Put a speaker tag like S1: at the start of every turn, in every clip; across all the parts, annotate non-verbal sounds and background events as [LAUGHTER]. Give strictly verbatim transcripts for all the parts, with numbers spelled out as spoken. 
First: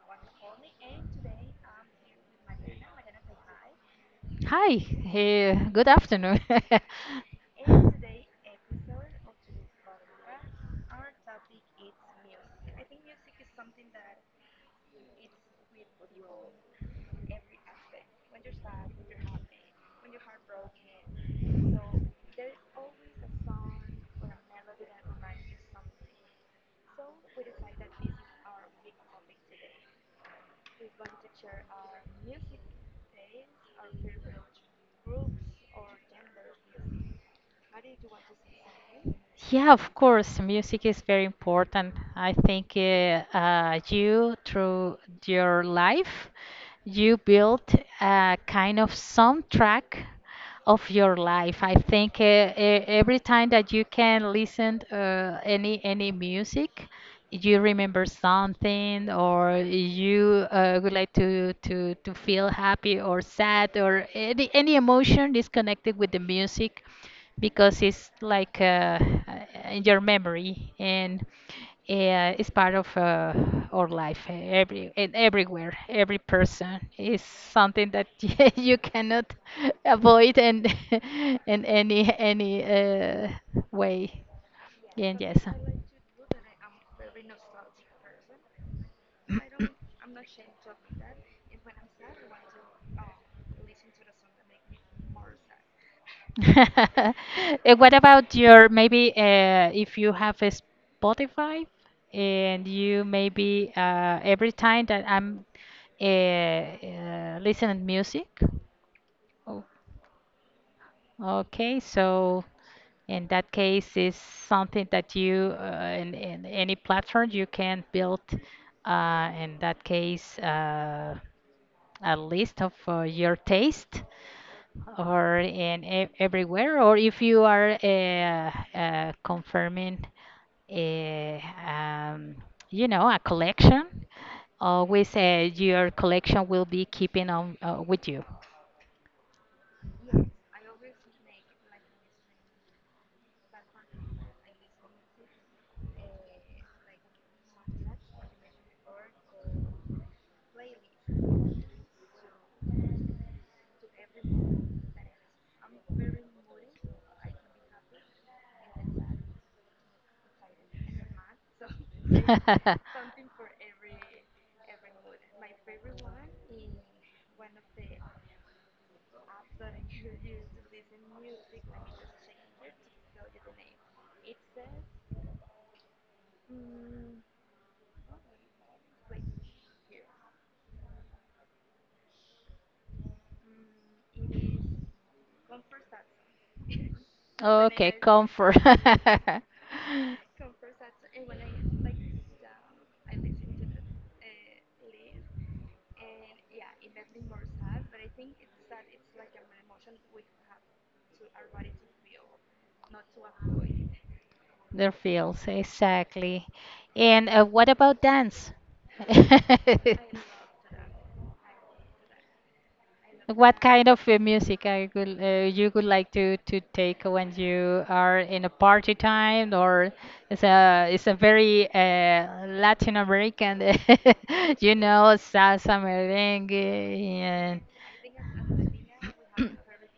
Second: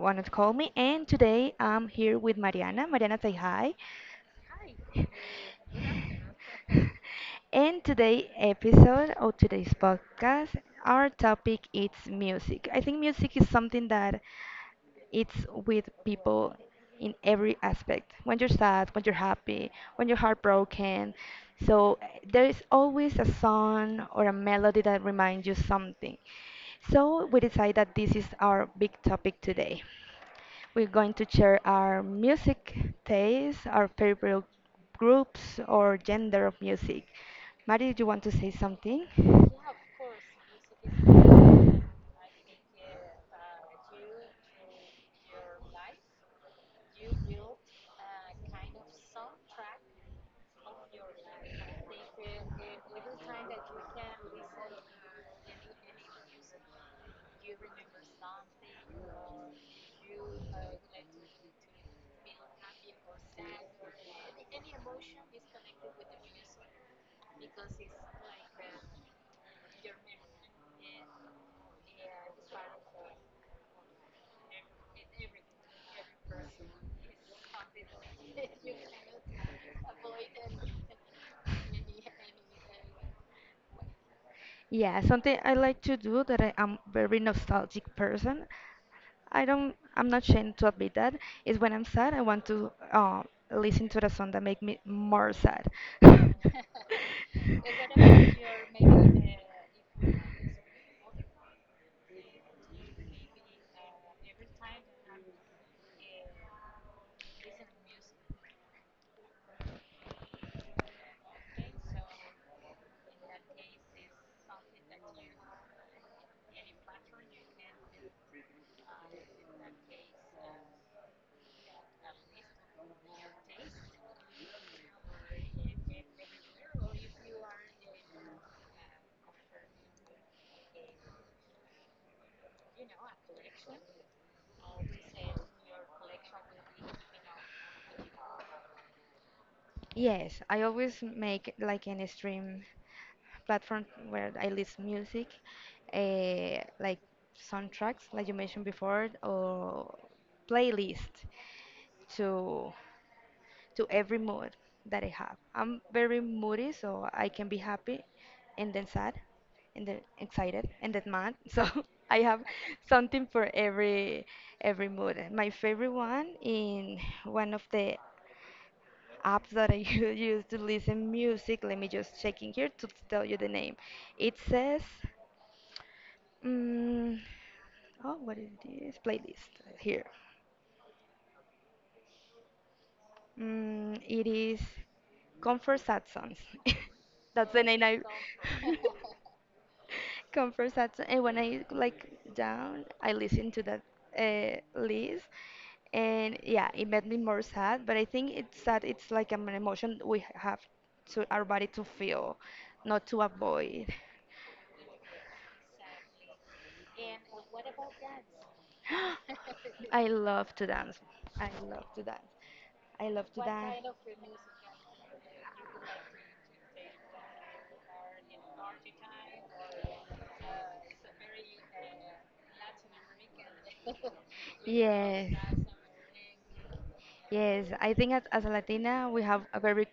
S1: want to call me. And today I'm here with Mariana. Mariana, say hi.
S2: Hi, hey,
S1: [LAUGHS]
S2: good afternoon. [LAUGHS]
S1: And today episode or today's podcast, our topic is music. I think music is something that it's with people in every aspect when you're sad, when you're happy, when you're heartbroken, so eh, there is always a song or a melody that reminds you something, so we decide that this is our big topic today. We're going to share our music taste, our favorite groups or gender of music. Mari, do you want to say something?
S2: Yeah, of course, music is very important. I think uh, uh, you, through your life, you built a kind of soundtrack of your life. I think uh, e- every time that you can listen uh, any any music, you remember something, or you uh, would like to to to feel happy or sad, or any any emotion is connected with the music because it's like uh, in your memory and uh, it's part of uh, our life uh, every and everywhere every person is something that [LAUGHS] you cannot avoid, and [LAUGHS] in any any uh, way
S1: Yeah,
S2: and yes.
S1: something I like to do that I am very nostalgic person. I don't, I'm not ashamed to admit that, is when I'm sad, I want to uh, listen to the song that make me more sad.
S2: [COUGHS]
S1: [LAUGHS]
S2: [LAUGHS] And what about your, maybe, uh, if you have a Spotify, and you, maybe, uh, every time that I'm uh, uh, listening music? Oh, okay, so in that case, is something that you, uh, in, in any platform you can build, uh, in that case, uh, a list of uh, your taste or in e- everywhere, or if you are uh, uh, confirming, uh, um, you know, a collection, always uh, your collection will be keeping on uh, with you.
S1: Yes, I always make like an stream platform where I list music, uh, like soundtracks, like you mentioned before, or playlist to to every mood that I have. I'm very moody, so I can be happy and then sad and then excited and then mad. [LAUGHS] So I have
S2: [LAUGHS]
S1: something for every every mood. My favorite one in one of the apps that I [LAUGHS] u- use to listen music. Let me just check in here to tell you the name. It says, mm, oh, what is this playlist here? Mm, it is Comfort Sad Songs. [LAUGHS] That's the name
S2: Okay,
S1: I.
S2: comfort.
S1: [LAUGHS] Comfort
S2: [LAUGHS]
S1: sad. And when I like down, I listen to that uh, list, and yeah, it made me more sad. But I think it's sad. It's like an emotion we have to our body to feel, not to avoid.
S2: Their fields, exactly. And uh, what about dance? [LAUGHS] I love
S1: [GASPS]
S2: to.
S1: I love to dance. I love to dance. I love to
S2: What dance.
S1: dance.
S2: Kind of uh, music I could, uh, you would like to, to take when you are in a party time, or it's a it's a very uh, Latin American, [LAUGHS] you know,
S1: Yes.
S2: salsa, merengue, and
S1: Yes, I think as, as a
S2: I.
S1: Latina, we have a
S2: [CLEARS THROAT]
S1: very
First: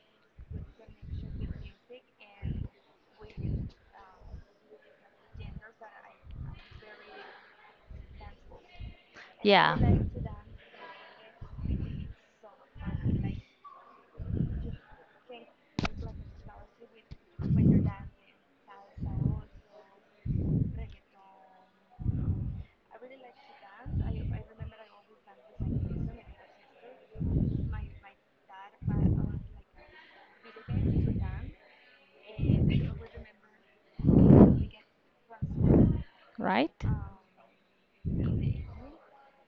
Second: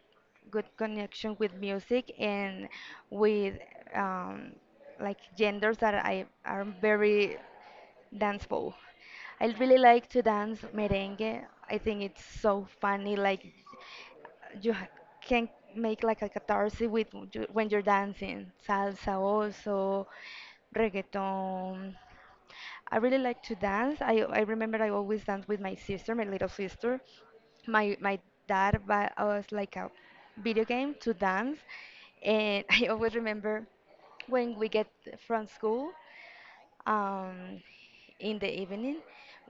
S1: good connection with music and with um, like genders that I are very danceable. I
S2: Yeah,
S1: really like to dance merengue. I think it's so funny, like you ha- can make like a catharsis with you, when you're dancing salsa, also reggaeton. I really like to dance. I i remember I always dance with my sister, my little sister. My my dad bought us like a video game to dance, and [LAUGHS] I always remember when we get from school,
S2: right?
S1: um, in the evening,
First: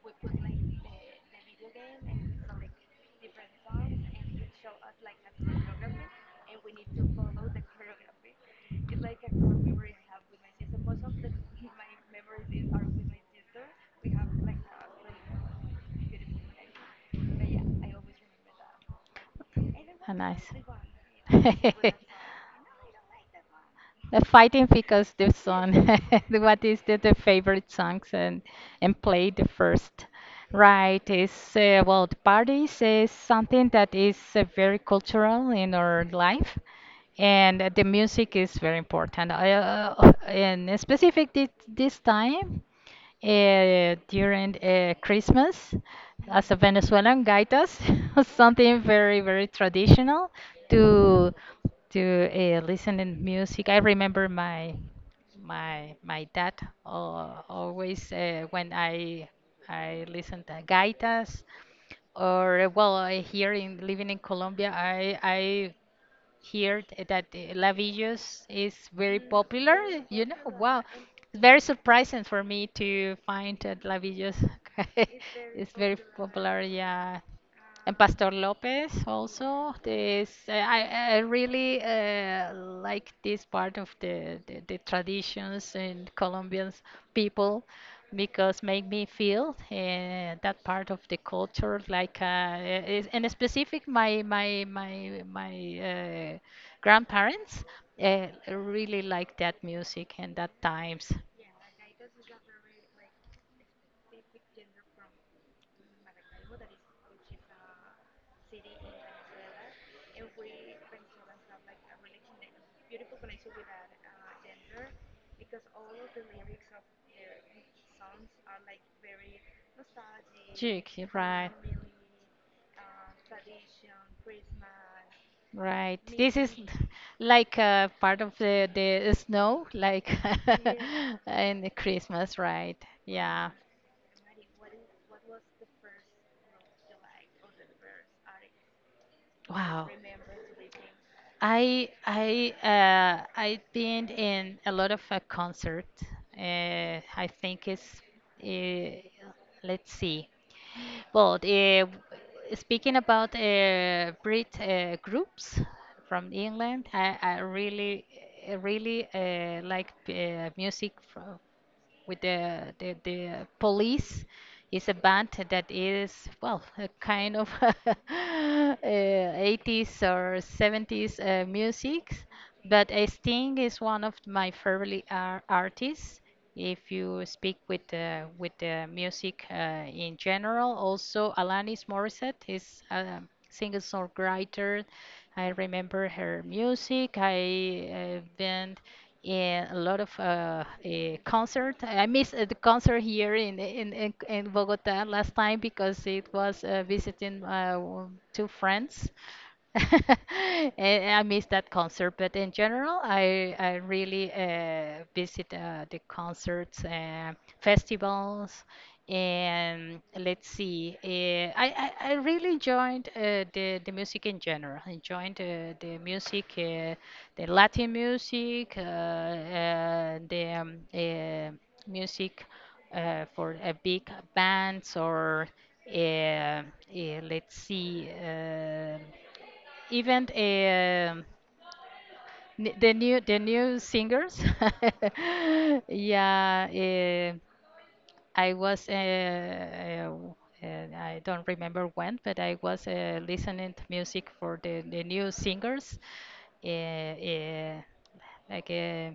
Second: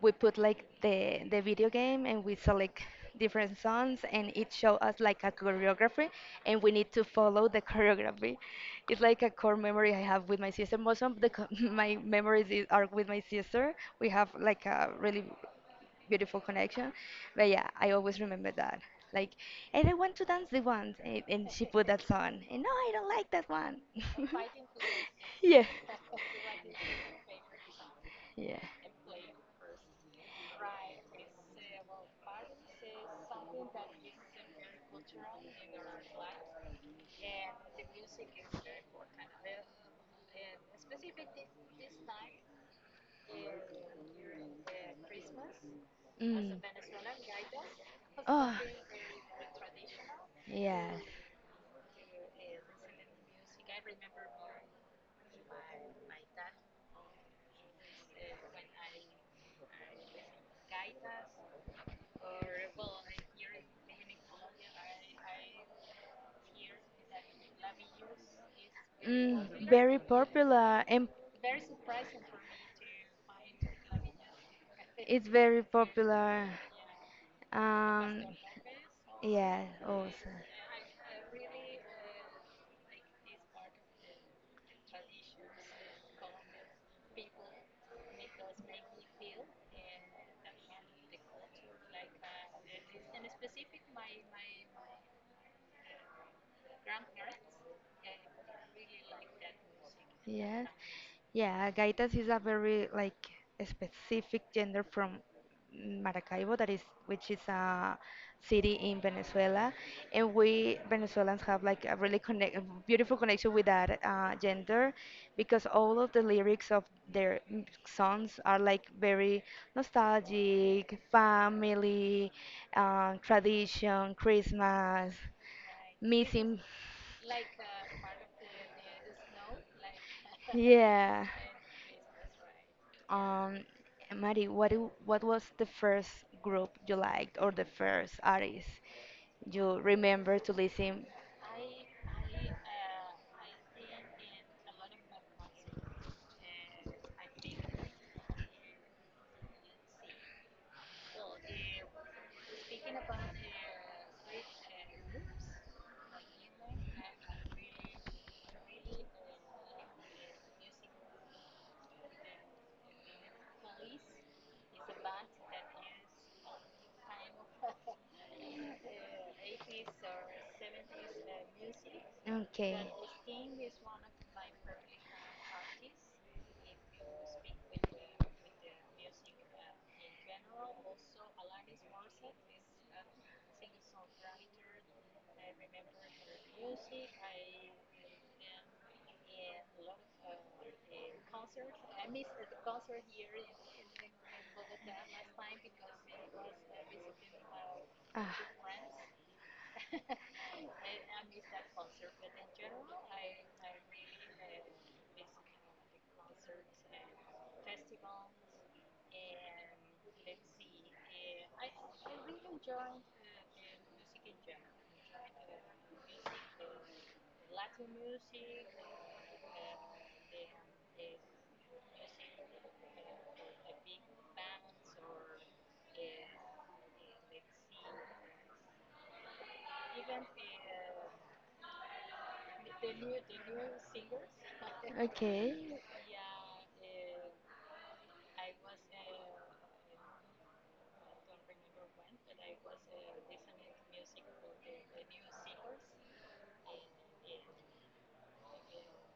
S1: we put like the the video game and we select different songs and it show us like a choreography, and we need to follow the [LAUGHS] choreography. It's like a core memory I have with my sister. Most of the co- [LAUGHS] my memories is- are with my sister. We have like a really beautiful connection. But yeah, I always remember that. Like, and I want to dance the ones, and,
S2: [LAUGHS]
S1: and she put that song. And no, I
S2: [LAUGHS]
S1: don't like that one.
S2: Uh, fighting because this
S1: [LAUGHS] yeah.
S2: song. [LAUGHS] What is the, the favorite songs and
S1: Yeah.
S2: and play the first? Right, is uh, well, the parties is something that is uh, very cultural in our life, and uh, the music is very important. I, uh, and specific this, this time uh, during uh, Christmas, as
S1: Mm.
S2: a Venezuelan, gaitas, [LAUGHS]
S1: Oh,
S2: something very very traditional
S1: yeah.
S2: to to uh, listen in music. I remember my my my dad uh, always, uh, when I I listen to gaitas or uh, well, uh, here in living in Colombia, I I here th- that uh, Lavillos is very
S1: Mm,
S2: popular.
S1: very
S2: You know, wow,
S1: popular, and
S2: it's very surprising for me to find that Lavillos [LAUGHS]
S1: it's very
S2: is very
S1: popular.
S2: popular. Yeah, and
S1: Um,
S2: Pastor Lopez
S1: yeah,
S2: also.
S1: also.
S2: This uh, I, I really uh, like this part of the, the, the traditions and Colombian people because make me feel uh, that part of the culture, like uh, is- and specific
S1: My
S2: my my my my uh, grandparents uh, really like that music and that
S1: Yes.
S2: times.
S1: Yeah, gaitas is a very like a specific gender from Maracaibo, that is, which is a city in Venezuela, and we Venezuelans have like a really connect, beautiful connection with that uh, gender because all of the lyrics of their m- songs are like very nostalgic,
S2: Chick, right,
S1: family, um, tradition, Christmas
S2: right. This is
S1: missing.
S2: [LAUGHS] like uh, part of the, the snow, like [LAUGHS]
S1: Yeah.
S2: in the Christmas, right? Yeah.
S1: Um, Mari, what do- what was the first group you liked or the first artist you
S2: Wow.
S1: remember to listen?
S2: I I uh, I've been in a lot of uh, concert. Uh, I think it's uh, let's see. Well, uh, speaking about uh, Brit uh, groups from England, I, I really I really uh, like uh, music from with the the, the police is a band that is, well, a kind of [LAUGHS] uh, eighties or seventies uh, music,
S1: Okay.
S2: but uh, Sting is one of my favorite ar- artists. If you speak with the with the music uh, in general, also Alanis Morissette is a singer songwriter. I remember her music. I uh, been and a lot of uh, uh, concert. I missed uh, the concert here in in in, in Bogota last time because it was uh, visiting uh, w- two friends. [LAUGHS] And I missed that concert, but in general, I I really uh, visit uh, the concerts, uh, festivals, and let's see. Uh, I, I I really enjoyed uh, the the music in general. I enjoyed uh, the music, uh, the Latin music, uh, uh, the um, uh, music uh, for uh, big bands or uh, uh, let's see, uh, even uh, the new the new singers. [LAUGHS]
S1: Okay. [LAUGHS]
S2: Yeah. Uh, I was, uh, uh, uh, I don't remember when, but I was uh, listening to music for the, the new singers, uh, uh, like uh,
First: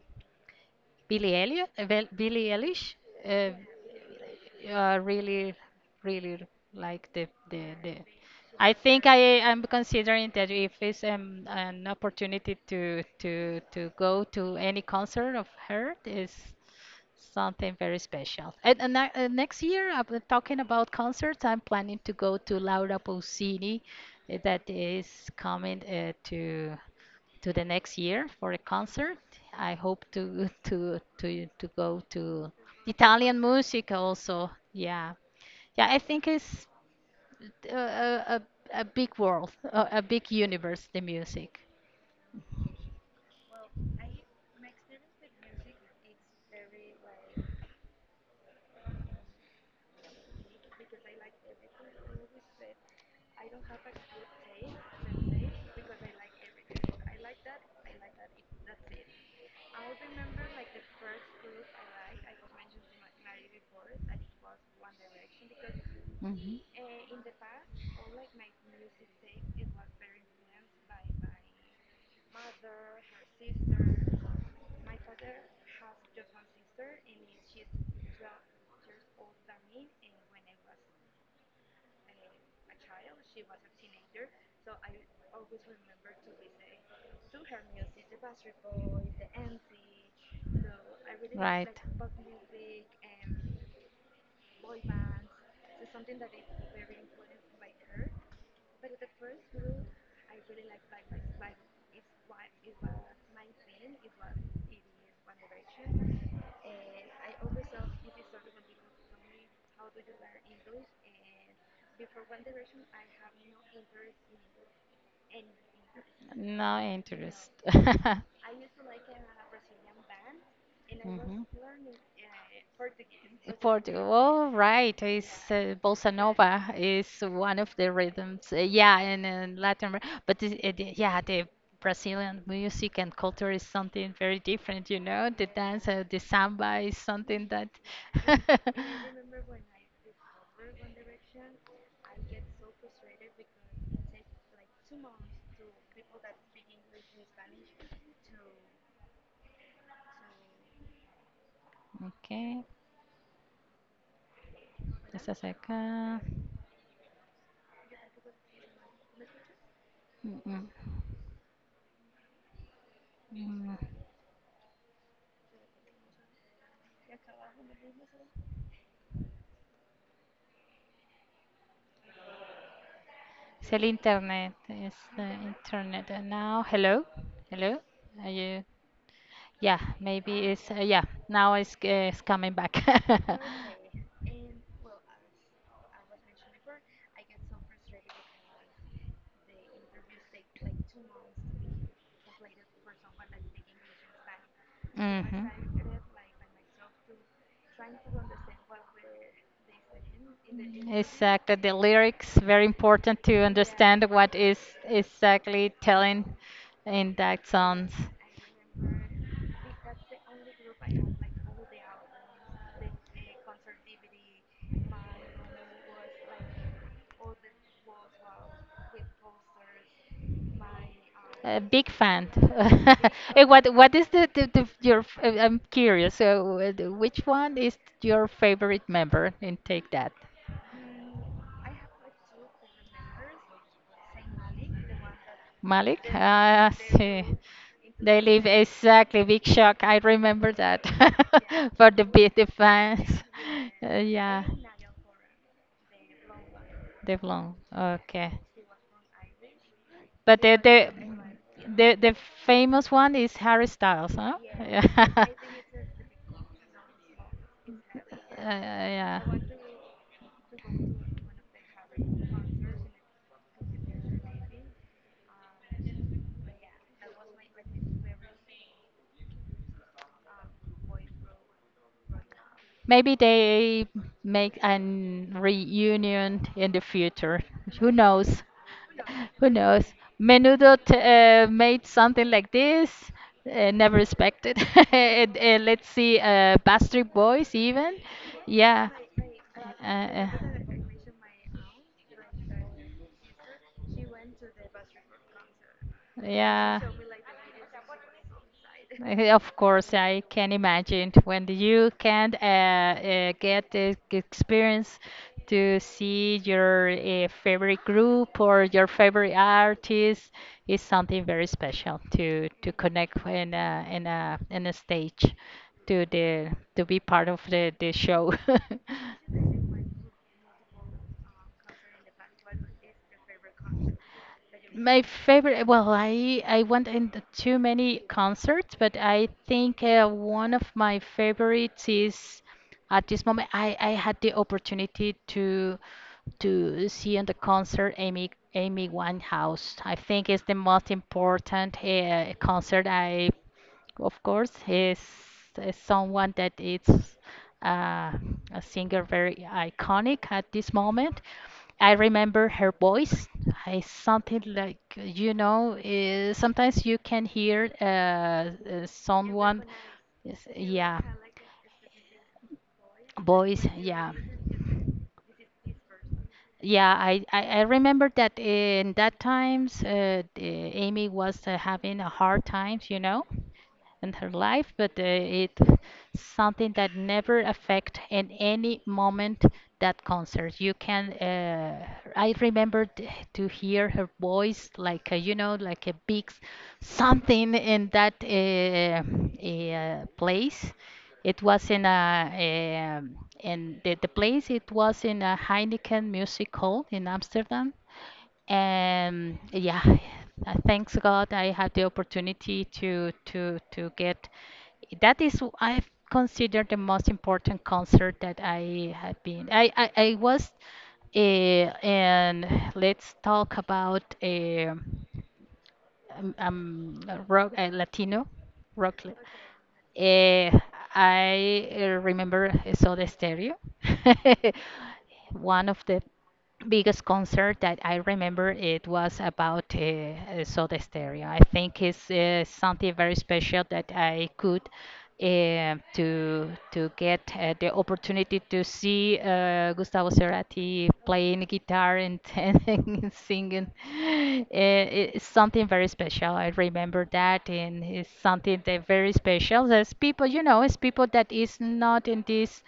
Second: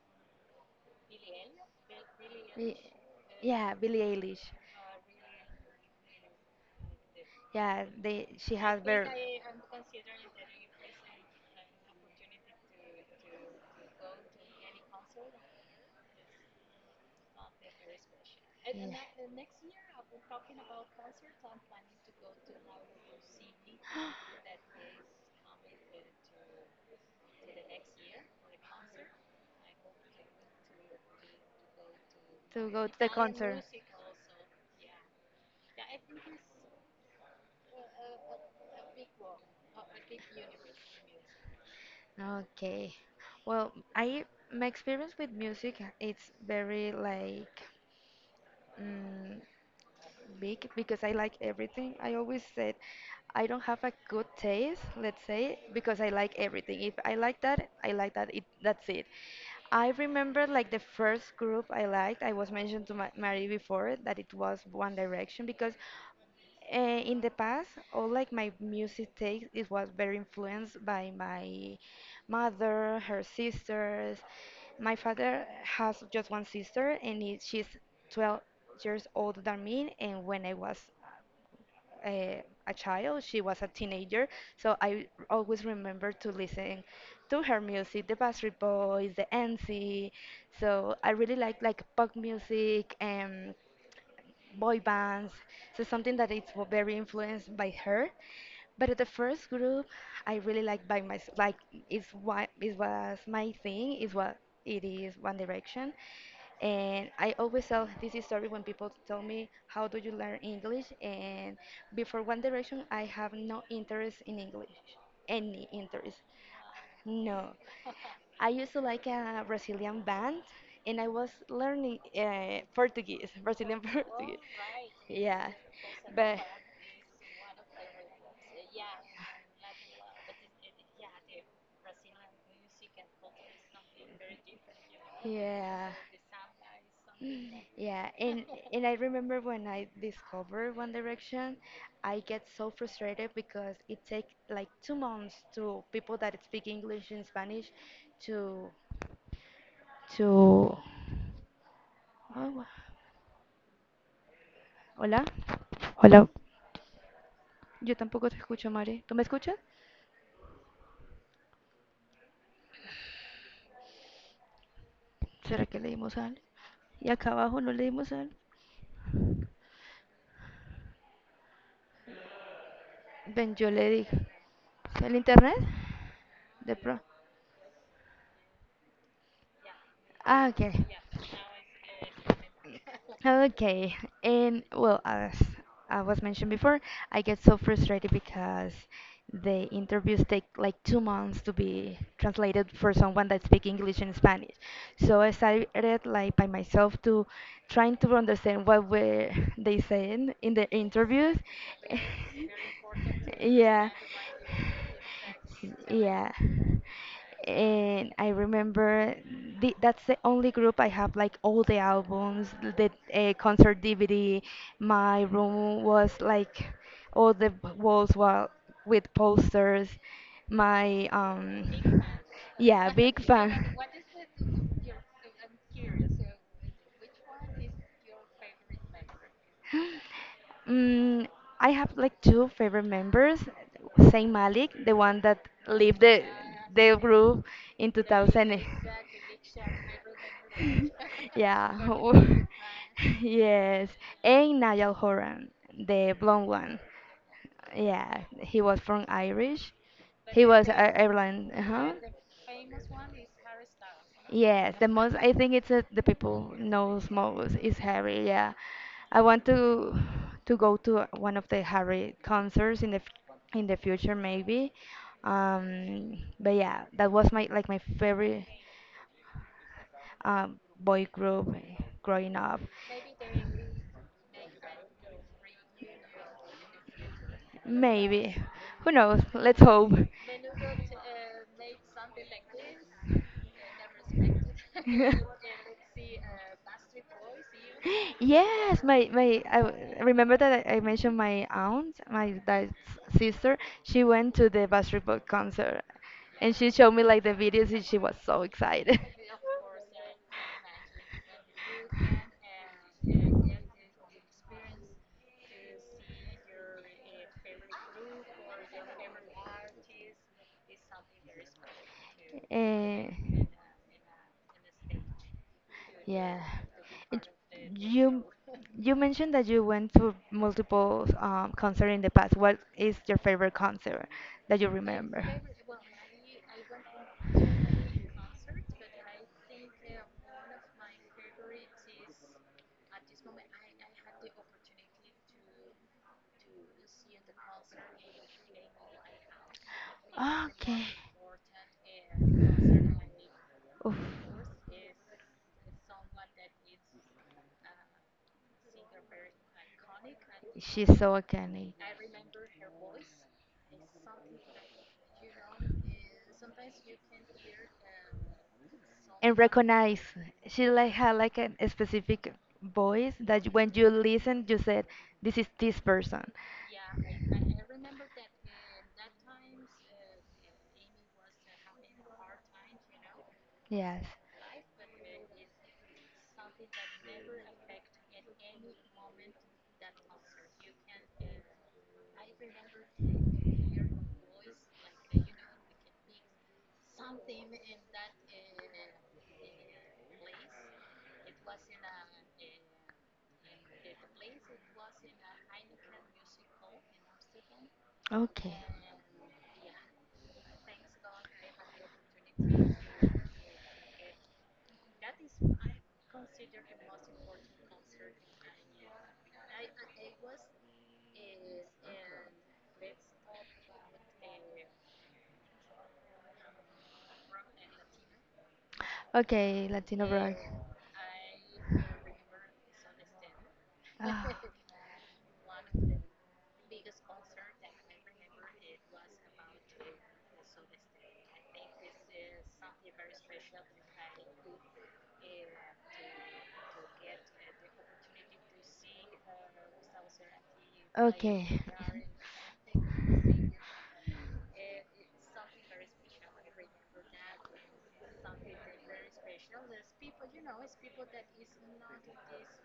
S2: Billie Elliot, uh, Billie
S1: Y-
S2: Eilish, uh,
S1: Yeah, Billie Eilish.
S2: uh, really, really like the the
S1: Yeah,
S2: the.
S1: they she I
S2: I
S1: has.
S2: think I am considering that if it's um, an opportunity to to to go to any concert of her is something very special. And, and I- uh,
S1: Yeah. [GASPS]
S2: next year, I'm talking about concerts. I'm planning to go to Laura Pausini, uh, that
S1: [GASPS]
S2: is coming uh, to to the next year for a concert. I hope to [LAUGHS] to to to go to
S1: To go to the
S2: Italian
S1: concert.
S2: music also. Yeah, yeah. I think it's a a, a a big world, a, a big universe, the music.
S1: Yeah. Okay. Well, I my experience with music it's very like mm, big because I like everything. I always said I don't have a good taste, let's say, because I like everything. If I like that, I like that. It, that's it. I remember like the first group I liked. I was mentioned to Ma- Marie before that it was One Direction because
S2: Mhm.
S1: uh, in the past, all like my music taste, it was very influenced by my mother, her sisters. My father has just one sister, and it, she's twelve years older than me. And when I was a, a child, she was a teenager, so I always remember to listen to her music, the Backstreet Boys, the N C. So I really like like pop music. Um, boy bands. So something that it's w- very influenced by her. But the first group I really like by my like is what it was my thing is what it is One Direction. And I always tell this story when people tell me how do you learn English, and before One Direction I have no interest in English. Any interest.
S2: No interest.
S1: No.
S2: [LAUGHS] And I
S1: I used to like a Brazilian band, and I was learning uh,
S2: [LAUGHS]
S1: Portuguese, Brazilian [LAUGHS]
S2: Portugal.
S1: Portuguese.
S2: Oh, right. It's,
S1: Yeah,
S2: uh, Bossa
S1: but
S2: Nova is one of the rhythms. Uh, yeah, in, in Latin America. But this- it, it- yeah, the Brazilian music and culture is something very different, you know? The dance,
S1: yeah.
S2: uh, the samba is something that.
S1: Yeah, and
S2: [LAUGHS]
S1: and I remember when I discovered One Direction, I get so frustrated because it takes like two months to people that speak English and Spanish to Yo.
S2: Okay.
S1: Agua. Hola,
S2: Estás acá.
S1: hola. Yo tampoco te escucho, Mare. ¿Tú me escuchas?
S2: Mm, mm, mm.
S1: ¿Será que le dimos sal? Y acá abajo no le dimos sal. Ven,
S2: Es
S1: yo
S2: el
S1: le digo.
S2: internet. Es
S1: ¿Es ¿El
S2: the
S1: internet?
S2: internet. And now,
S1: De pro.
S2: hello? Hello? Are you? Yeah, maybe
S1: Ah, ok.
S2: it's, uh, yeah, now it's, uh, it's coming back.
S1: Okay,
S2: [LAUGHS]
S1: and well, as I was mentioned before, I get so frustrated because the interviews take like two months to be translated for someone that speaks English and Spanish. So I
S2: Mhm.
S1: started like by myself to trying to understand what were they saying in the interviews.
S2: Exactly. The lyrics very important to
S1: [LAUGHS] Yeah.
S2: understand what is exactly
S1: Yeah.
S2: telling in that songs.
S1: And I remember the, that's the only group I have like all the albums, the uh, concert D V D. My room was like all the b- walls were with posters. My
S2: A big
S1: um
S2: fan.
S1: yeah, big
S2: [LAUGHS] Eh, What
S1: fan.
S2: what is the, the, the your? F- uh, I'm curious. So uh, the- which one is your favorite member and Take That?
S1: Mm, I have like two favorite members, Saint Malik, the one that left
S2: Malik?
S1: the
S2: Ah,
S1: the
S2: see.
S1: group in
S2: They live
S1: two thousand.
S2: exactly big shock. I remember that
S1: [LAUGHS]
S2: [LAUGHS] for
S1: yeah.
S2: the big the fans.
S1: [LAUGHS]
S2: [LAUGHS]
S1: yes.
S2: Uh, yeah,
S1: And Niall Horan, the blonde one.
S2: they've long.
S1: Yeah,
S2: Okay.
S1: he was from Irish.
S2: But
S1: He
S2: the
S1: was I
S2: the
S1: Ireland. Uh-huh.
S2: the, the famous one is Harry Styles, huh?
S1: Yes, the most
S2: Yeah.
S1: I
S2: [LAUGHS]
S1: think it's uh the people knows most is Harry. Yeah,
S2: Uh,
S1: I
S2: yeah.
S1: want to to go to one of the Harry concerts in the f- in the future maybe. Um, but yeah, that was my like my favorite um, boy group growing up.
S2: Maybe they make an reunion in the future. Who
S1: Maybe,
S2: knows?
S1: who knows?
S2: Who
S1: Let's
S2: knows?
S1: hope.
S2: Menudo t- uh, made something like this. Uh, never expected. [LAUGHS] And, uh, let's see,
S1: [LAUGHS]
S2: uh, Backstreet Boys even.
S1: Yes,
S2: Yeah.
S1: my my I
S2: Uh,
S1: w-
S2: uh,
S1: remember that I I mentioned my aunt, my dad's sister. She went to the Backstreet Boy concert, and she
S2: yeah.
S1: showed me like the videos, and she was so excited.
S2: Eh, of
S1: [LAUGHS]
S2: course, I can imagine when you can uh, uh, get the g- experience to see your uh, favorite group or your favorite artist is something very special to to
S1: Eh,
S2: connect in a in a in a stage to
S1: yeah.
S2: the to be part
S1: It,
S2: of the the
S1: you
S2: show.
S1: you mentioned that you went to multiple um, concert in the past. What
S2: [LAUGHS]
S1: is
S2: [LAUGHS]
S1: your favorite concert that you
S2: My
S1: remember?
S2: favorite, well, I I went into too many concerts, but I think uh, one of my favorites is at this moment. I I had the opportunity to to see in the concert Amy Amy Winehouse. I think it's the
S1: Okay.
S2: most important uh, concert I,
S1: Oof.
S2: of course, he's, is someone that is uh, a singer very iconic at this
S1: She's so
S2: moment.
S1: uncanny
S2: I remember her voice. It's something like, you know, uh, sometimes you can hear uh, uh,
S1: and
S2: someone,
S1: recognize.
S2: yes,
S1: She like
S2: yeah,
S1: had like an- a specific voice that you-
S2: voice,
S1: when you
S2: yeah.
S1: listen, you said, "This is this person."
S2: Yeah, I, I, I remember that in that times, uh, the Amy was uh, having a hard times, you know,
S1: Yes.
S2: in her life, but uh, it's something that never affect in any moment that concert. You can, uh, I remember t- to hear her voice like, uh, you know, like a big s- something in that uh, uh, place. It was in a, um, in the, the place, it was in a Heineken Music Hall in Amsterdam,
S1: Okay.
S2: and yeah, uh, thanks God I had the opportunity to to to get. That is w- I consider the most important concert that I have been. I I, I was, uh, and let's talk about uh, um, um, rock uh, Latino rock. Li-
S1: Okay, Latino rock.
S2: Eh, I uh, remember I saw the stereo,
S1: Ah.
S2: [LAUGHS] one of the biggest concert that I remember, it was about uh, uh, Soda Stereo. I think it's uh, something very special that I could uh, to to get uh, the opportunity to see uh, Gustavo Cerati playing
S1: Okay.
S2: guitar and, [LAUGHS]
S1: Okay.
S2: and singing. Uh, it's something very special. I remember that, and it's something that very special. There's people, you know, it's people that is not in this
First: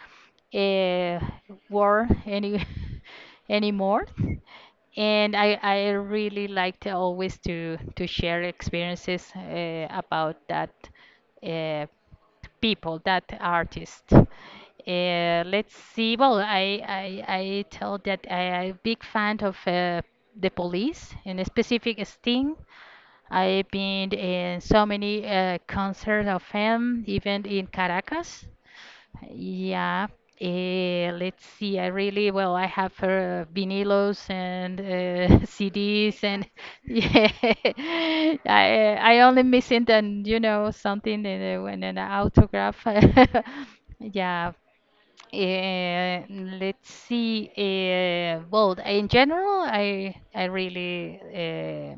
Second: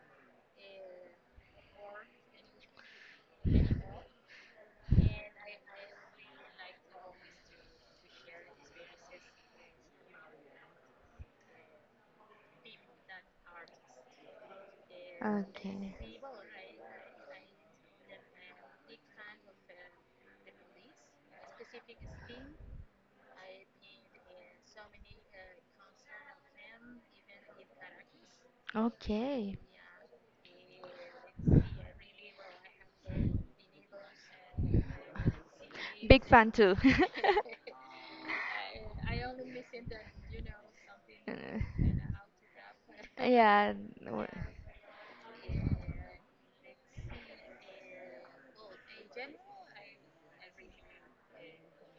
S2: uh, war any [LAUGHS] anymore, and I, I really like to always to to share experiences uh, about that uh, people that artist, uh, let's see, well, I, I I tell that I am a big fan of uh, the police, and a specific Sting. I've been in so many uh, concerts of him, even in Caracas,
S1: Okay.
S2: yeah. Eh, let's see. I really, well, I have uh, vinylos and uh, [LAUGHS] C Ds
S1: Big
S2: and
S1: fan too.
S2: [LAUGHS] yeah. I I only missing
S1: [LAUGHS]
S2: then, you know, something in, uh, when an autograph.
S1: Uh,
S2: [LAUGHS]
S1: yeah. w-
S2: Yeah, uh, let's see. Uh, well, in general, I I really uh,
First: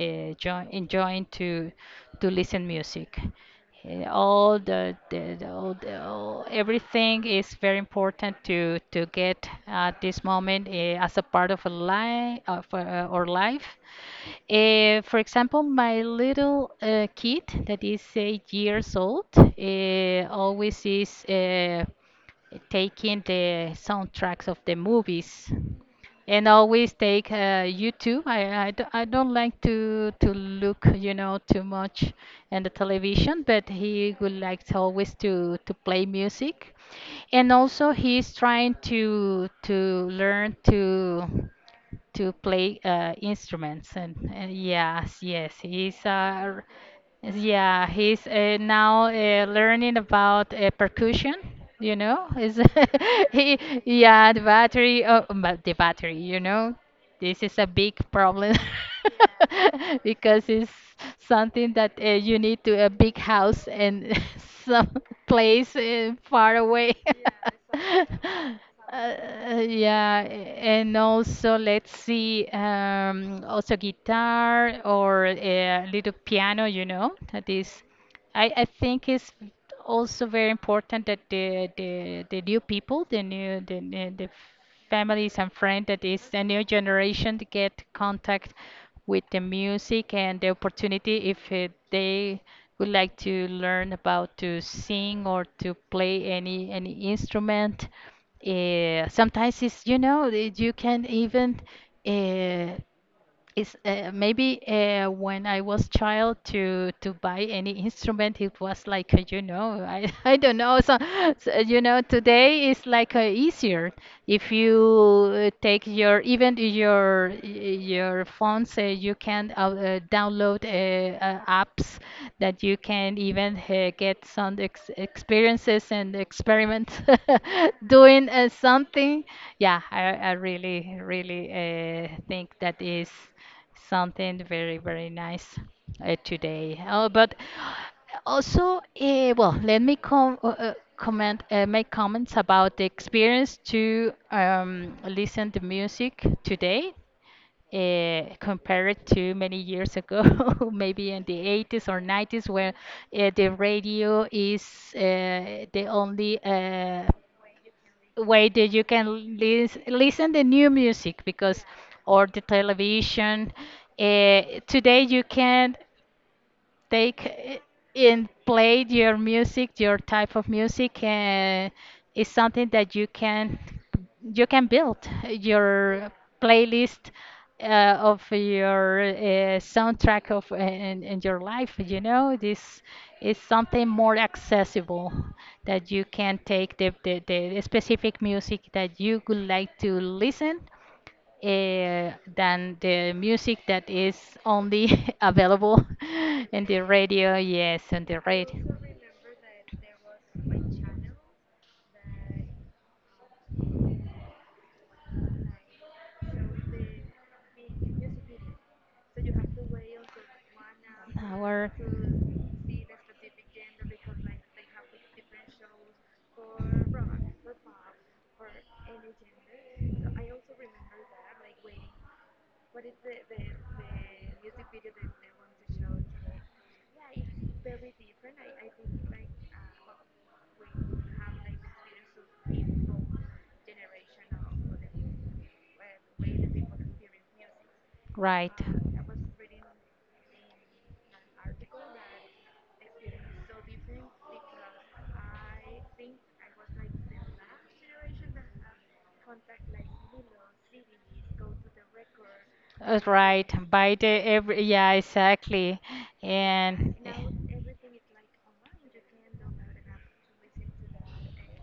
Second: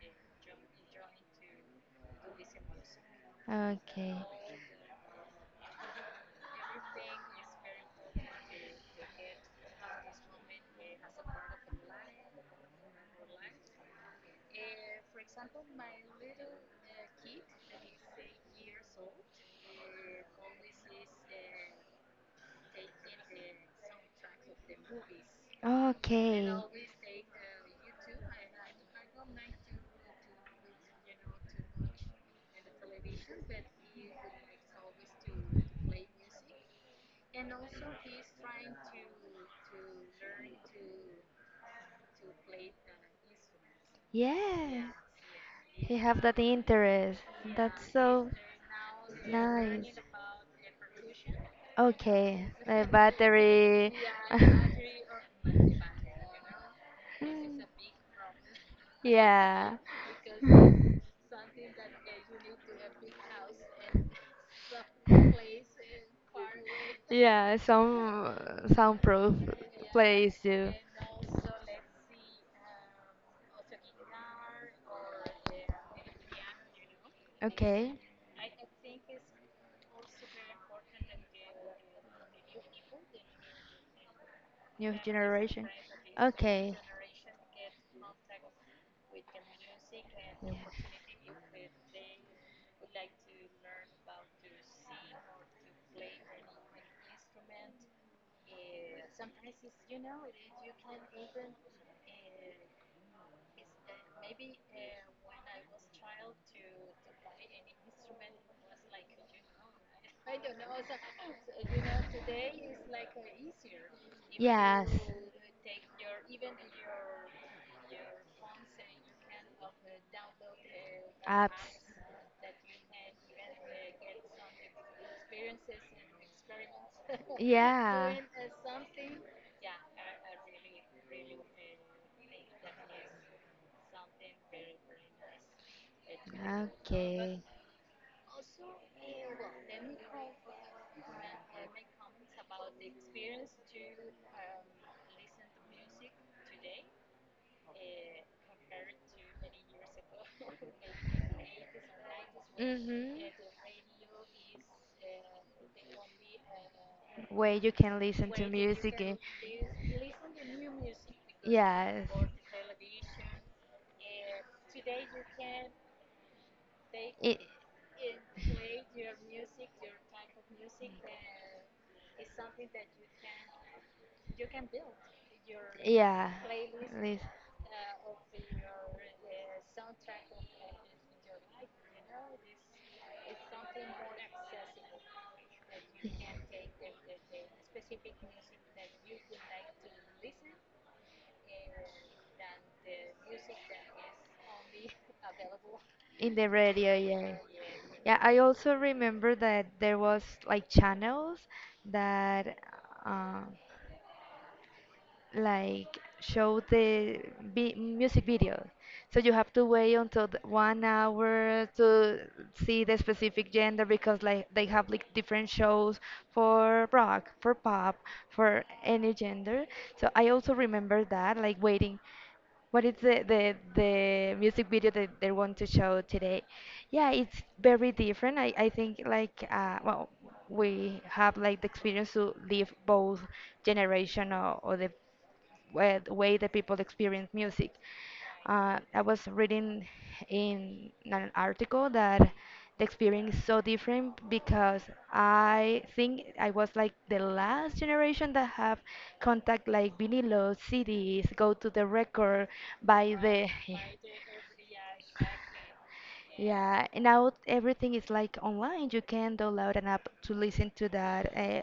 S2: uh, join, enjoying to to listen music. Uh,
S1: Okay.
S2: all the, the, the, all the all, everything is very important to to get at this moment uh, as a part of a life of uh, our life. Uh, for example, my little uh, kid that is eight years old uh, always is. Uh, taking the soundtracks of the movies,
S1: Okay.
S2: and always take uh, YouTube. I, I, d- I don't like to to look, you know, too much in the television, but he would like to always to to play music, and also he's trying to to learn to to play uh, instruments and, and
S1: Yeah.
S2: yes, yes, he's
S1: You have that
S2: uh,
S1: interest.
S2: yeah,
S1: That's
S2: he's
S1: so
S2: uh, now uh,
S1: nice.
S2: learning about uh, percussion. You know,
S1: Okay.
S2: is
S1: The
S2: [LAUGHS] he?
S1: battery.
S2: Yeah, the
S1: [LAUGHS]
S2: battery. Oh, but the battery. You know, this is a big problem
S1: Yeah.
S2: [LAUGHS] because it's something that uh, you need to a big house and [LAUGHS] some place uh, far away.
S1: [LAUGHS] Yeah, some
S2: [LAUGHS]
S1: soundproof
S2: Uh, yeah,
S1: place too.
S2: and also let's see, um, also guitar or a little piano, you know, that is
S1: Okay,
S2: I, I think it's also very important that the, the the new people, the new the, the the
S1: new
S2: families and
S1: generation.
S2: friends that is the new
S1: Okay,
S2: generation to get contact with the music and the opportunity if uh, they would like to learn about to sing or to play any any instrument. Uh, sometimes it's you know it- you can even. Uh, is uh, maybe uh, When I was child to to buy any instrument, it was like uh, you know I, [LAUGHS] I don't know so, so you know Today is like uh, easier if
S1: yes,
S2: you uh, take your even your your phone say you can uh, uh, download uh, uh,
S1: apps.
S2: apps that you can even uh, get sound ex experiences and experiment [LAUGHS]
S1: Yeah.
S2: doing uh,
S1: [LAUGHS]
S2: something. Yeah, I, I really, really uh, think that is something very, very nice uh, today. Oh, but
S1: Okay.
S2: also, uh, well, let me com uh, uh, comment, uh, make comments about the experience to um, listen to music today uh, compared to many years ago, [LAUGHS] maybe in the eighties or nineties, where uh, the radio is uh, the only uh,
S1: Where you can listen to
S2: way that you
S1: music.
S2: can
S1: And-
S2: lis listen the new music because,
S1: Yes.
S2: or the television. Uh, Today you can take
S1: It,
S2: i- in played your music, your type of music, and is something that you can you can build your
S1: yeah.
S2: playlist
S1: Lis-
S2: uh, of your uh, soundtrack of in, in your life. You know, this is something more accessible that you can take the, the, the specific music that you would like to listen uh, than the music that is only [LAUGHS] available
S1: In the
S2: [LAUGHS] in the
S1: radio,
S2: radio.
S1: yeah.
S2: Yes, on
S1: Yeah,
S2: the
S1: I
S2: radio.
S1: also remember that there was like channels that uh, like show the vi- music video. So you have to wait until the one hour
S2: An
S1: to see the specific gender because like they have like different shows for rock, for pop, for any gender. So I also remember that like waiting. What is the, the the music video that they want to show today? Yeah, it's very different. I, I think like uh well we have like the experience to live both generation, or, or the way, the way that people experience music.
S2: Right.
S1: Uh, I
S2: Uh,
S1: was reading in an article that the experience is so different because I think I was like the last generation that have contact like vinyl, C Ds, go to the record, buy
S2: Right.
S1: the
S2: By the every yeah, exactly.
S1: yeah,
S2: And
S1: and now everything is like online. You can download an app to listen to that. Uh,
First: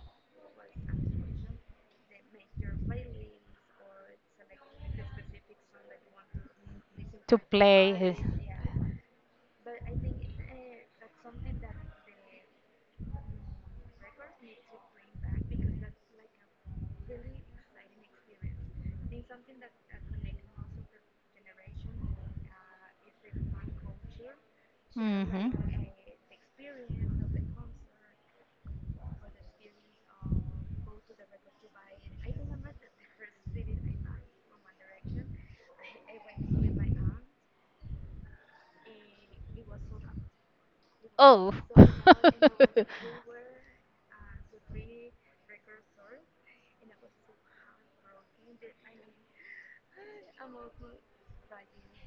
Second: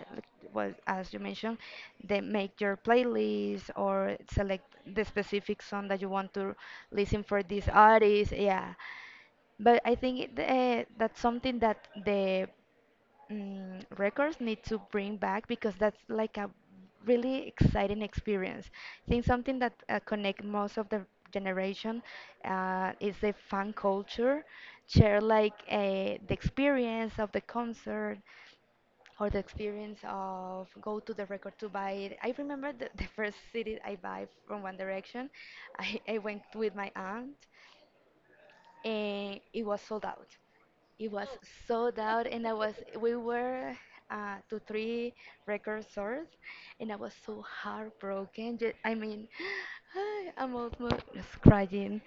S1: well, as you mentioned, they make your playlist or select the specific song that you want to listen
S2: to
S1: for this
S2: play his.
S1: artist. Yeah, but I think it, uh, that's something that the mm, records need to bring back because that's like a really exciting experience. I think something that uh, connect most of the generation uh, is the fan culture, share
S2: Hmm.
S1: like uh, the experience of the concert or the experience of go to the record to buy it. I remember the, the first C D I buy from One Direction. I, I went with my aunt and it was sold out. It was
S2: Oh.
S1: sold out, and I was
S2: [LAUGHS]
S1: we were uh, to three record stores, and I was so heartbroken. Ju- I mean, [GASPS] [SIGHS] I'm almost crying.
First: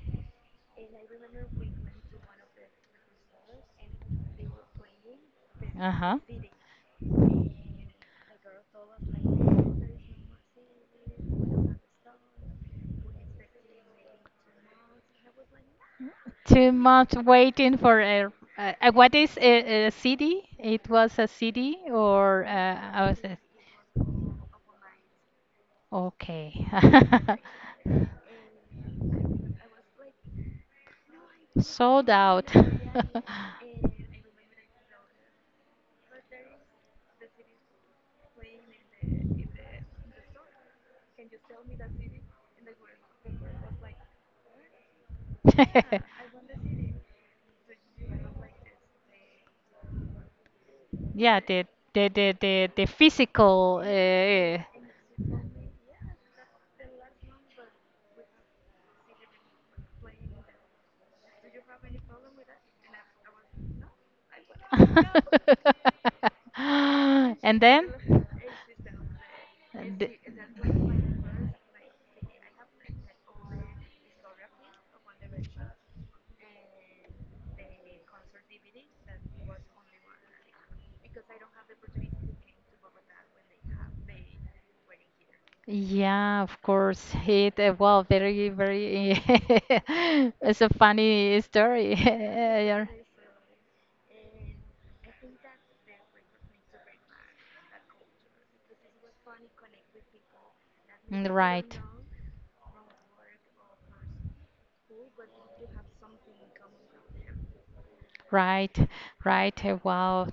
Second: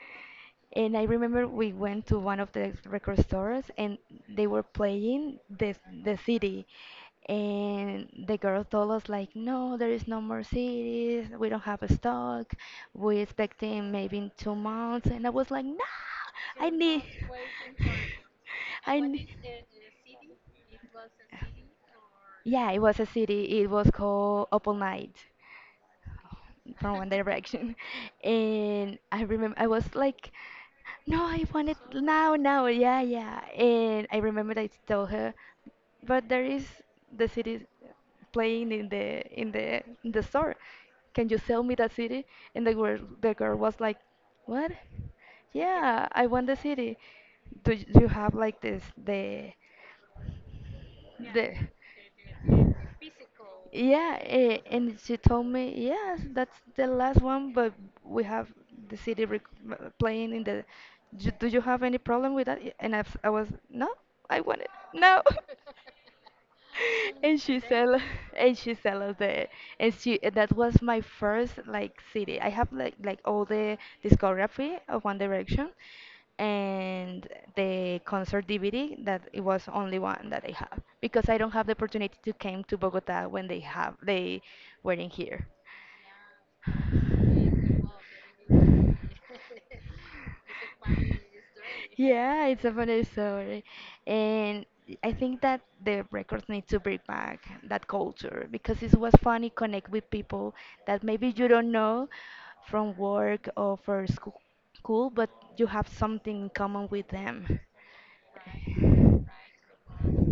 S1: And I remember we went to one of the record stores and they were playing the the
S2: Uh-huh.
S1: city. And the girl told us like, no, there is no more C Ds. We don't have a stock. We expecting maybe in two months. And I was like, no, I
S2: Too
S1: need,
S2: much waiting for a, a
S1: [LAUGHS]
S2: a-
S1: I
S2: what
S1: need.
S2: is a, a city? It was a city or
S1: Yeah,
S2: uh,
S1: it was
S2: how
S1: a
S2: is it?
S1: city. It was called Open Night
S2: Okay.
S1: from One
S2: [LAUGHS]
S1: Direction, [LAUGHS] and I remember I was like, "No, I want it
S2: Sold
S1: now,
S2: out.
S1: now, yeah, yeah." And I remember I told her, "But there is the city playing in the in the in the store. Can you sell me that city? And the girl the girl was like, "What? Yeah, I want the city. Do you do you have like this
S2: [LAUGHS]
S1: the
S2: Yeah,
S1: the?"
S2: the the the the, the physical.
S1: Yeah, eh,
S2: Uh,
S1: and she told me, yes, that's the last one, but we have the city rec m- playing in the. "Do do you have any problem with that? Y- And I, I was, no, I want it. No. [LAUGHS] And
S2: [LAUGHS]
S1: she
S2: and then
S1: sell [LAUGHS] and she sell us the and
S2: the-
S1: she and that was my first like city I have like like all the discography of One Direction and the concert DVD that it was only one that I have because I don't have the opportunity to came to Bogota when they have they were in here.
S2: Yeah, of course. It uh, well, very, very. [LAUGHS] It's a funny story. [LAUGHS]
S1: Yeah, it's a
S2: Yeah.
S1: funny story. And I think that the records need to bring back that culture because it was funny connect with people that maybe
S2: Mm,
S1: you don't
S2: right,
S1: know from work or for school, school, but you have something in common with them.
S2: right, right. uh, Wow.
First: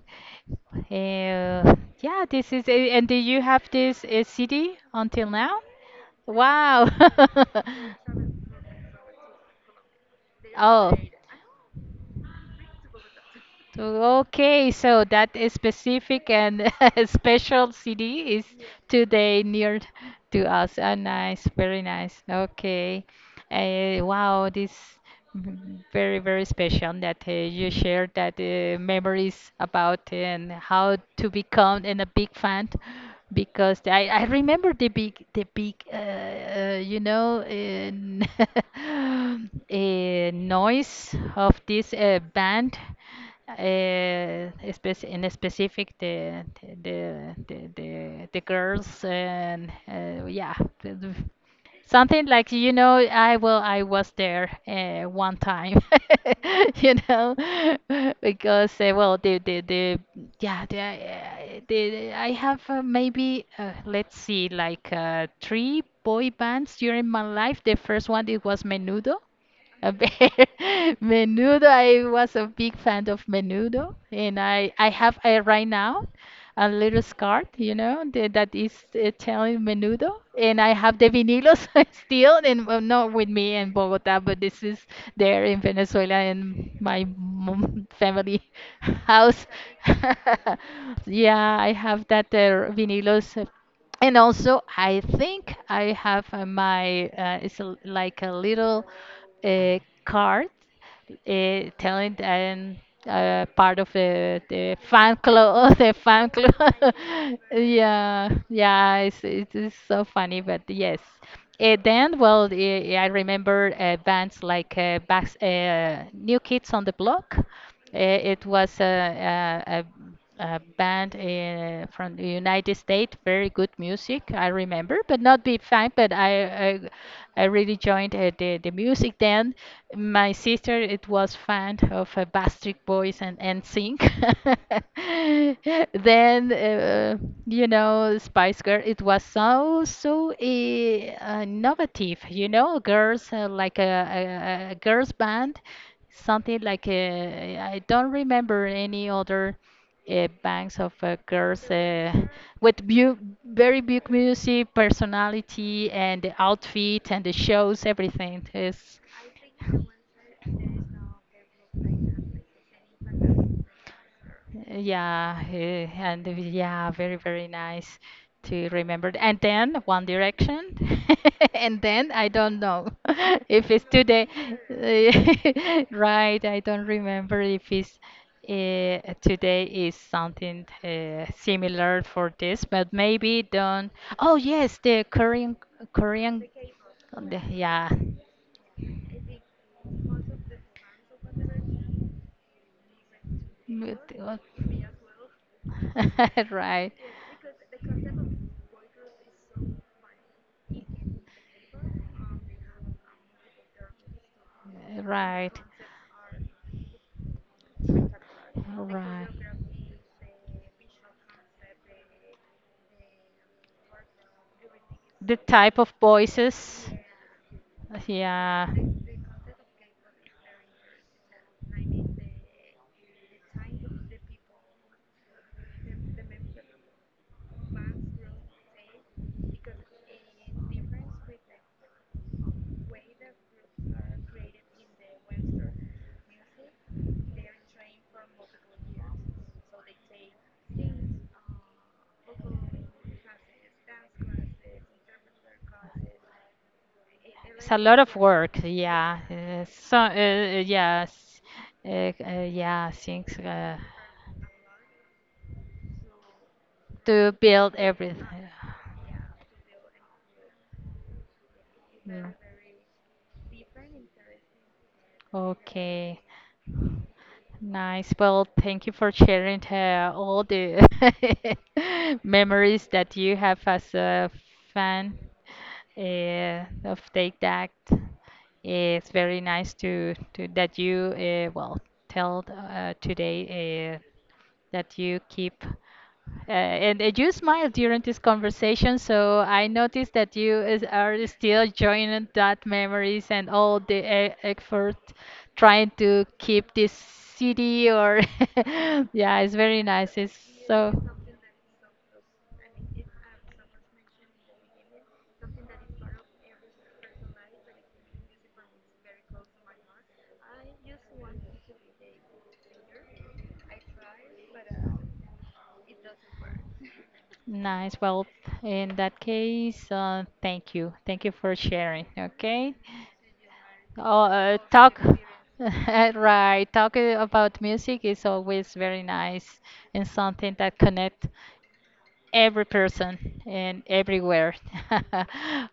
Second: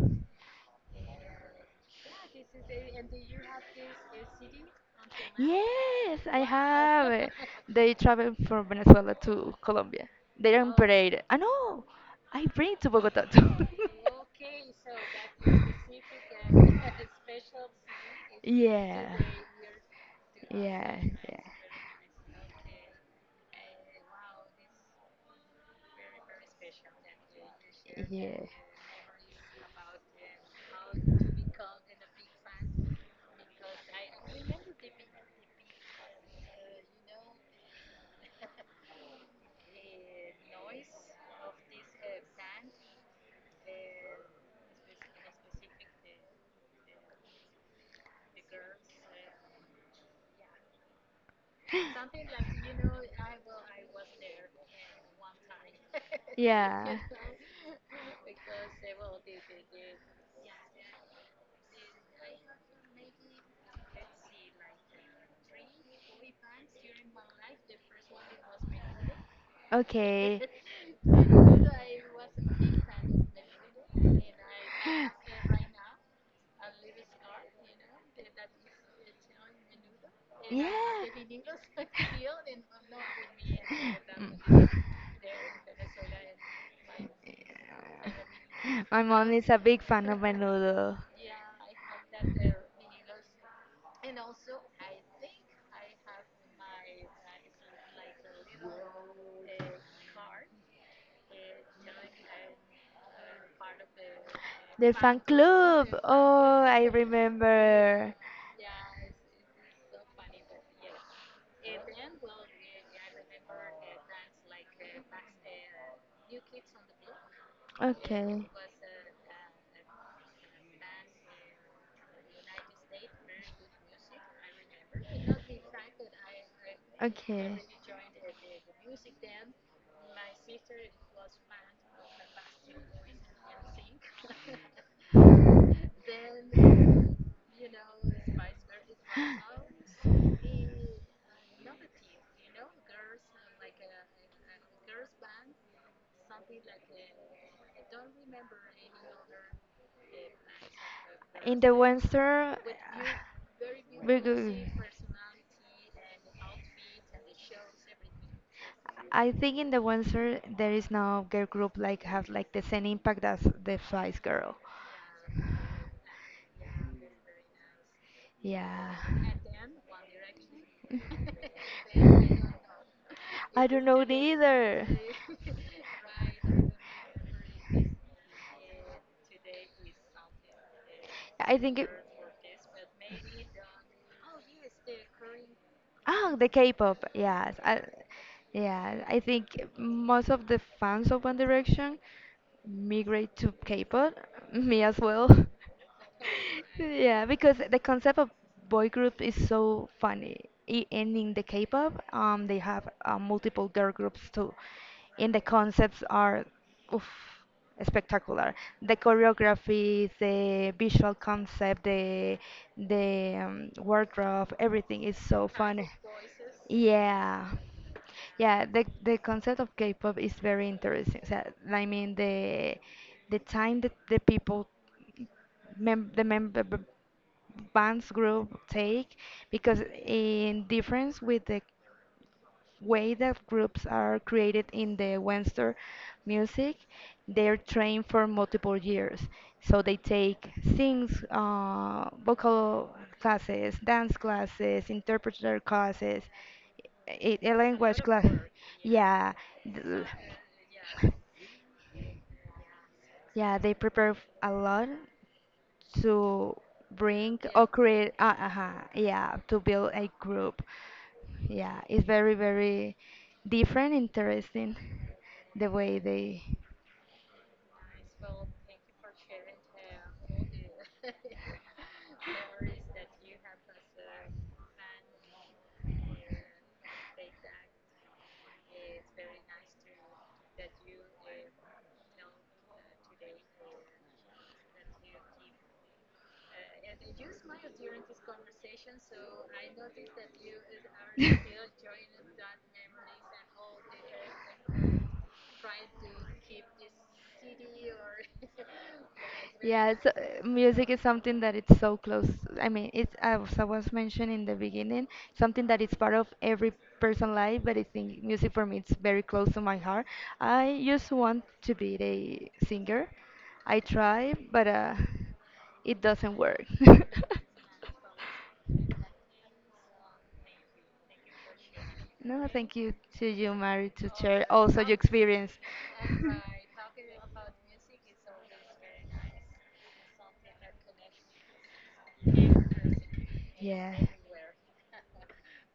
S2: Uh, yeah, this is. a- And do you have this uh, C D until now?
S1: Yes, I
S2: Wow. [LAUGHS]
S1: have it. [LAUGHS] They travel from Venezuela to Colombia. They are in
S2: Oh.
S1: parade. I know. I bring to Bogota too. [LAUGHS]
S2: So, okay, so that is specific and [LAUGHS] special C D is
S1: Yeah.
S2: today near to us. Ah,
S1: Yeah,
S2: nice, very nice. Okay. Uh, wow, this mm, very, very special that uh, you
S1: yeah,
S2: shared that
S1: yeah.
S2: uh, memories about eh, and how to become and a big fan because I, I remember the big the big uh, uh, you know uh, [LAUGHS] uh, noise of this uh, band uh, spec in specific the the the the, the girls and uh, yeah the- the- something like you know I will I was there uh,
S1: [LAUGHS]
S2: one time [LAUGHS] you know [LAUGHS] because uh,
S1: Yeah.
S2: well the the the yeah the, uh, the I have uh, maybe uh, let's see like uh, three boy bands during my life. The first one it was Menudo a bit.
S1: Okay.
S2: [LAUGHS]
S1: Yeah.
S2: Menudo, I was a big fan of Menudo, and I I have uh, right now a little scarf, you know, that, that is uh, telling Menudo, and I have the vinilos [LAUGHS] still,
S1: [LAUGHS]
S2: and well, not with me in Bogota, but this is there in Venezuela in my mom family [LAUGHS]
S1: Mm. My mom
S2: house.
S1: is a big fan of
S2: [LAUGHS]
S1: Menudo.
S2: Yeah, I have that uh, vinilos and also, I think I have uh, my uh, it's a, like a little uh, card uh, telling and uh, part of the the
S1: The
S2: fan
S1: fan
S2: club, [LAUGHS]
S1: club.
S2: the fan club.
S1: Oh, I
S2: [LAUGHS]
S1: remember.
S2: yeah, yeah, it's it is so funny, but yes. Uh, then, well, eh, I remember uh, bands like uh, Bax, uh, New Kids on the Block. Uh, it
S1: Okay.
S2: was a, a, a a band in, from the United States, very good music, I remember, but not big fan, but I I, I
S1: Okay.
S2: really joined uh, the, the music then. My sister, it was fan of uh, Backstreet Boys and N sync. [LAUGHS] Then, uh, you know, Spice Girl, it was so, so uh, innovative, you know, girls, uh, like a, a, a a girls band, something like uh, I don't remember any other uh, banks of uh,
S1: In
S2: girls
S1: the
S2: uh,
S1: winter, uh,
S2: with beau- very big
S1: we go-
S2: music, personality, and the outfit and the shows, everything is.
S1: I think in the winter there is no girl group like has like the same impact as the Spice Girl.
S2: Yeah, eh, and it was- yeah, very, very nice to
S1: Yeah.
S2: remember. And then One Direction, [LAUGHS] and then I don't know [LAUGHS]
S1: [LAUGHS]
S2: if
S1: I don't
S2: it's
S1: know it
S2: today,
S1: either.
S2: eh, [LAUGHS] right? I don't remember if it's uh, today is something uh,
S1: [LAUGHS] I think it,
S2: similar for this, but maybe don't. Oh yes, the Korean,
S1: oh,
S2: Korean,
S1: the K-pop.
S2: the-
S1: Yes. I,
S2: yeah.
S1: yeah, I think most of the fans of One Direction migrate to
S2: But
S1: K-pop, [LAUGHS] me
S2: it
S1: as well. [LAUGHS]
S2: [LAUGHS] right.
S1: Yeah, because the concept of boy group is so funny. I- And in the K-pop, um, they have uh, multiple girl groups too, and the
S2: Right.
S1: concepts are, oof, spectacular. The
S2: Right.
S1: choreography, the visual concept, the the um, wardrobe, everything is
S2: The
S1: so
S2: type
S1: fun.
S2: of voices.
S1: Yeah. Yeah,
S2: Yeah.
S1: the the concept of K-pop is very interesting. So, I mean the the time that the people mem the member bands group take, because in difference with the way that groups are created in the Western music, they're trained for multiple years. So they take sings, uh, vocal classes, dance classes, interpreter classes, a, a
S2: It's a lot
S1: language
S2: of
S1: class.
S2: work, yeah.
S1: Yeah.
S2: Uh, so,
S1: th-
S2: uh, uh, yes, uh, uh, yeah, things
S1: Yeah, they
S2: uh,
S1: prepare a lot to
S2: to
S1: bring or
S2: build
S1: create
S2: everything.
S1: uh, uh yeah to build a group, yeah, it's
S2: Mm.
S1: very very different, interesting, the way
S2: Okay.
S1: they
S2: Nice. Well, thank you for sharing uh, all the [LAUGHS] memories that you have as a fan uh, of Take That. It's very nice to, to that you uh, well tell uh, today uh, that you keep. Uh, and uh, you smiled during this conversation, so I noticed that you is, are still joining that memories and all the e- effort trying to keep this city
S1: [LAUGHS]
S2: or [LAUGHS] yeah, it's very
S1: yeah, it's, uh,
S2: nice. It's
S1: music
S2: so
S1: is something that it's so close. I mean, it's as I was mentioned in the beginning, something that is part of every person's life. But I think music for me it's very close to my heart. I just want to be a singer. I try, but uh, it doesn't work. [LAUGHS]
S2: Nice. Well, in that case, uh, thank you. Thank you for sharing.
S1: No,
S2: Okay.
S1: thank you to you, Mary, to
S2: Oh,
S1: share
S2: uh,
S1: also your
S2: talk.
S1: experience.
S2: [LAUGHS] Right. Talking about music is always very nice and
S1: [LAUGHS]
S2: something that connect every person and
S1: Yeah.
S2: everywhere. [LAUGHS]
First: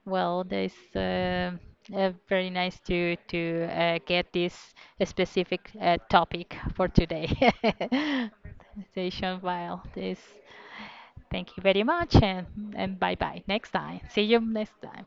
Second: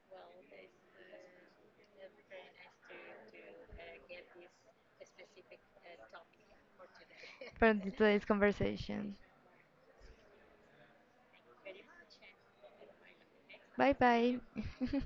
S2: Well, this uh, uh, very nice to to uh, get this specific uh, topic for today.
S1: From today's
S2: [LAUGHS]
S1: conversation.
S2: Station file. This. Thank you very much and and bye bye. Next
S1: Bye
S2: time. See you
S1: bye.
S2: next
S1: [LAUGHS]
S2: time.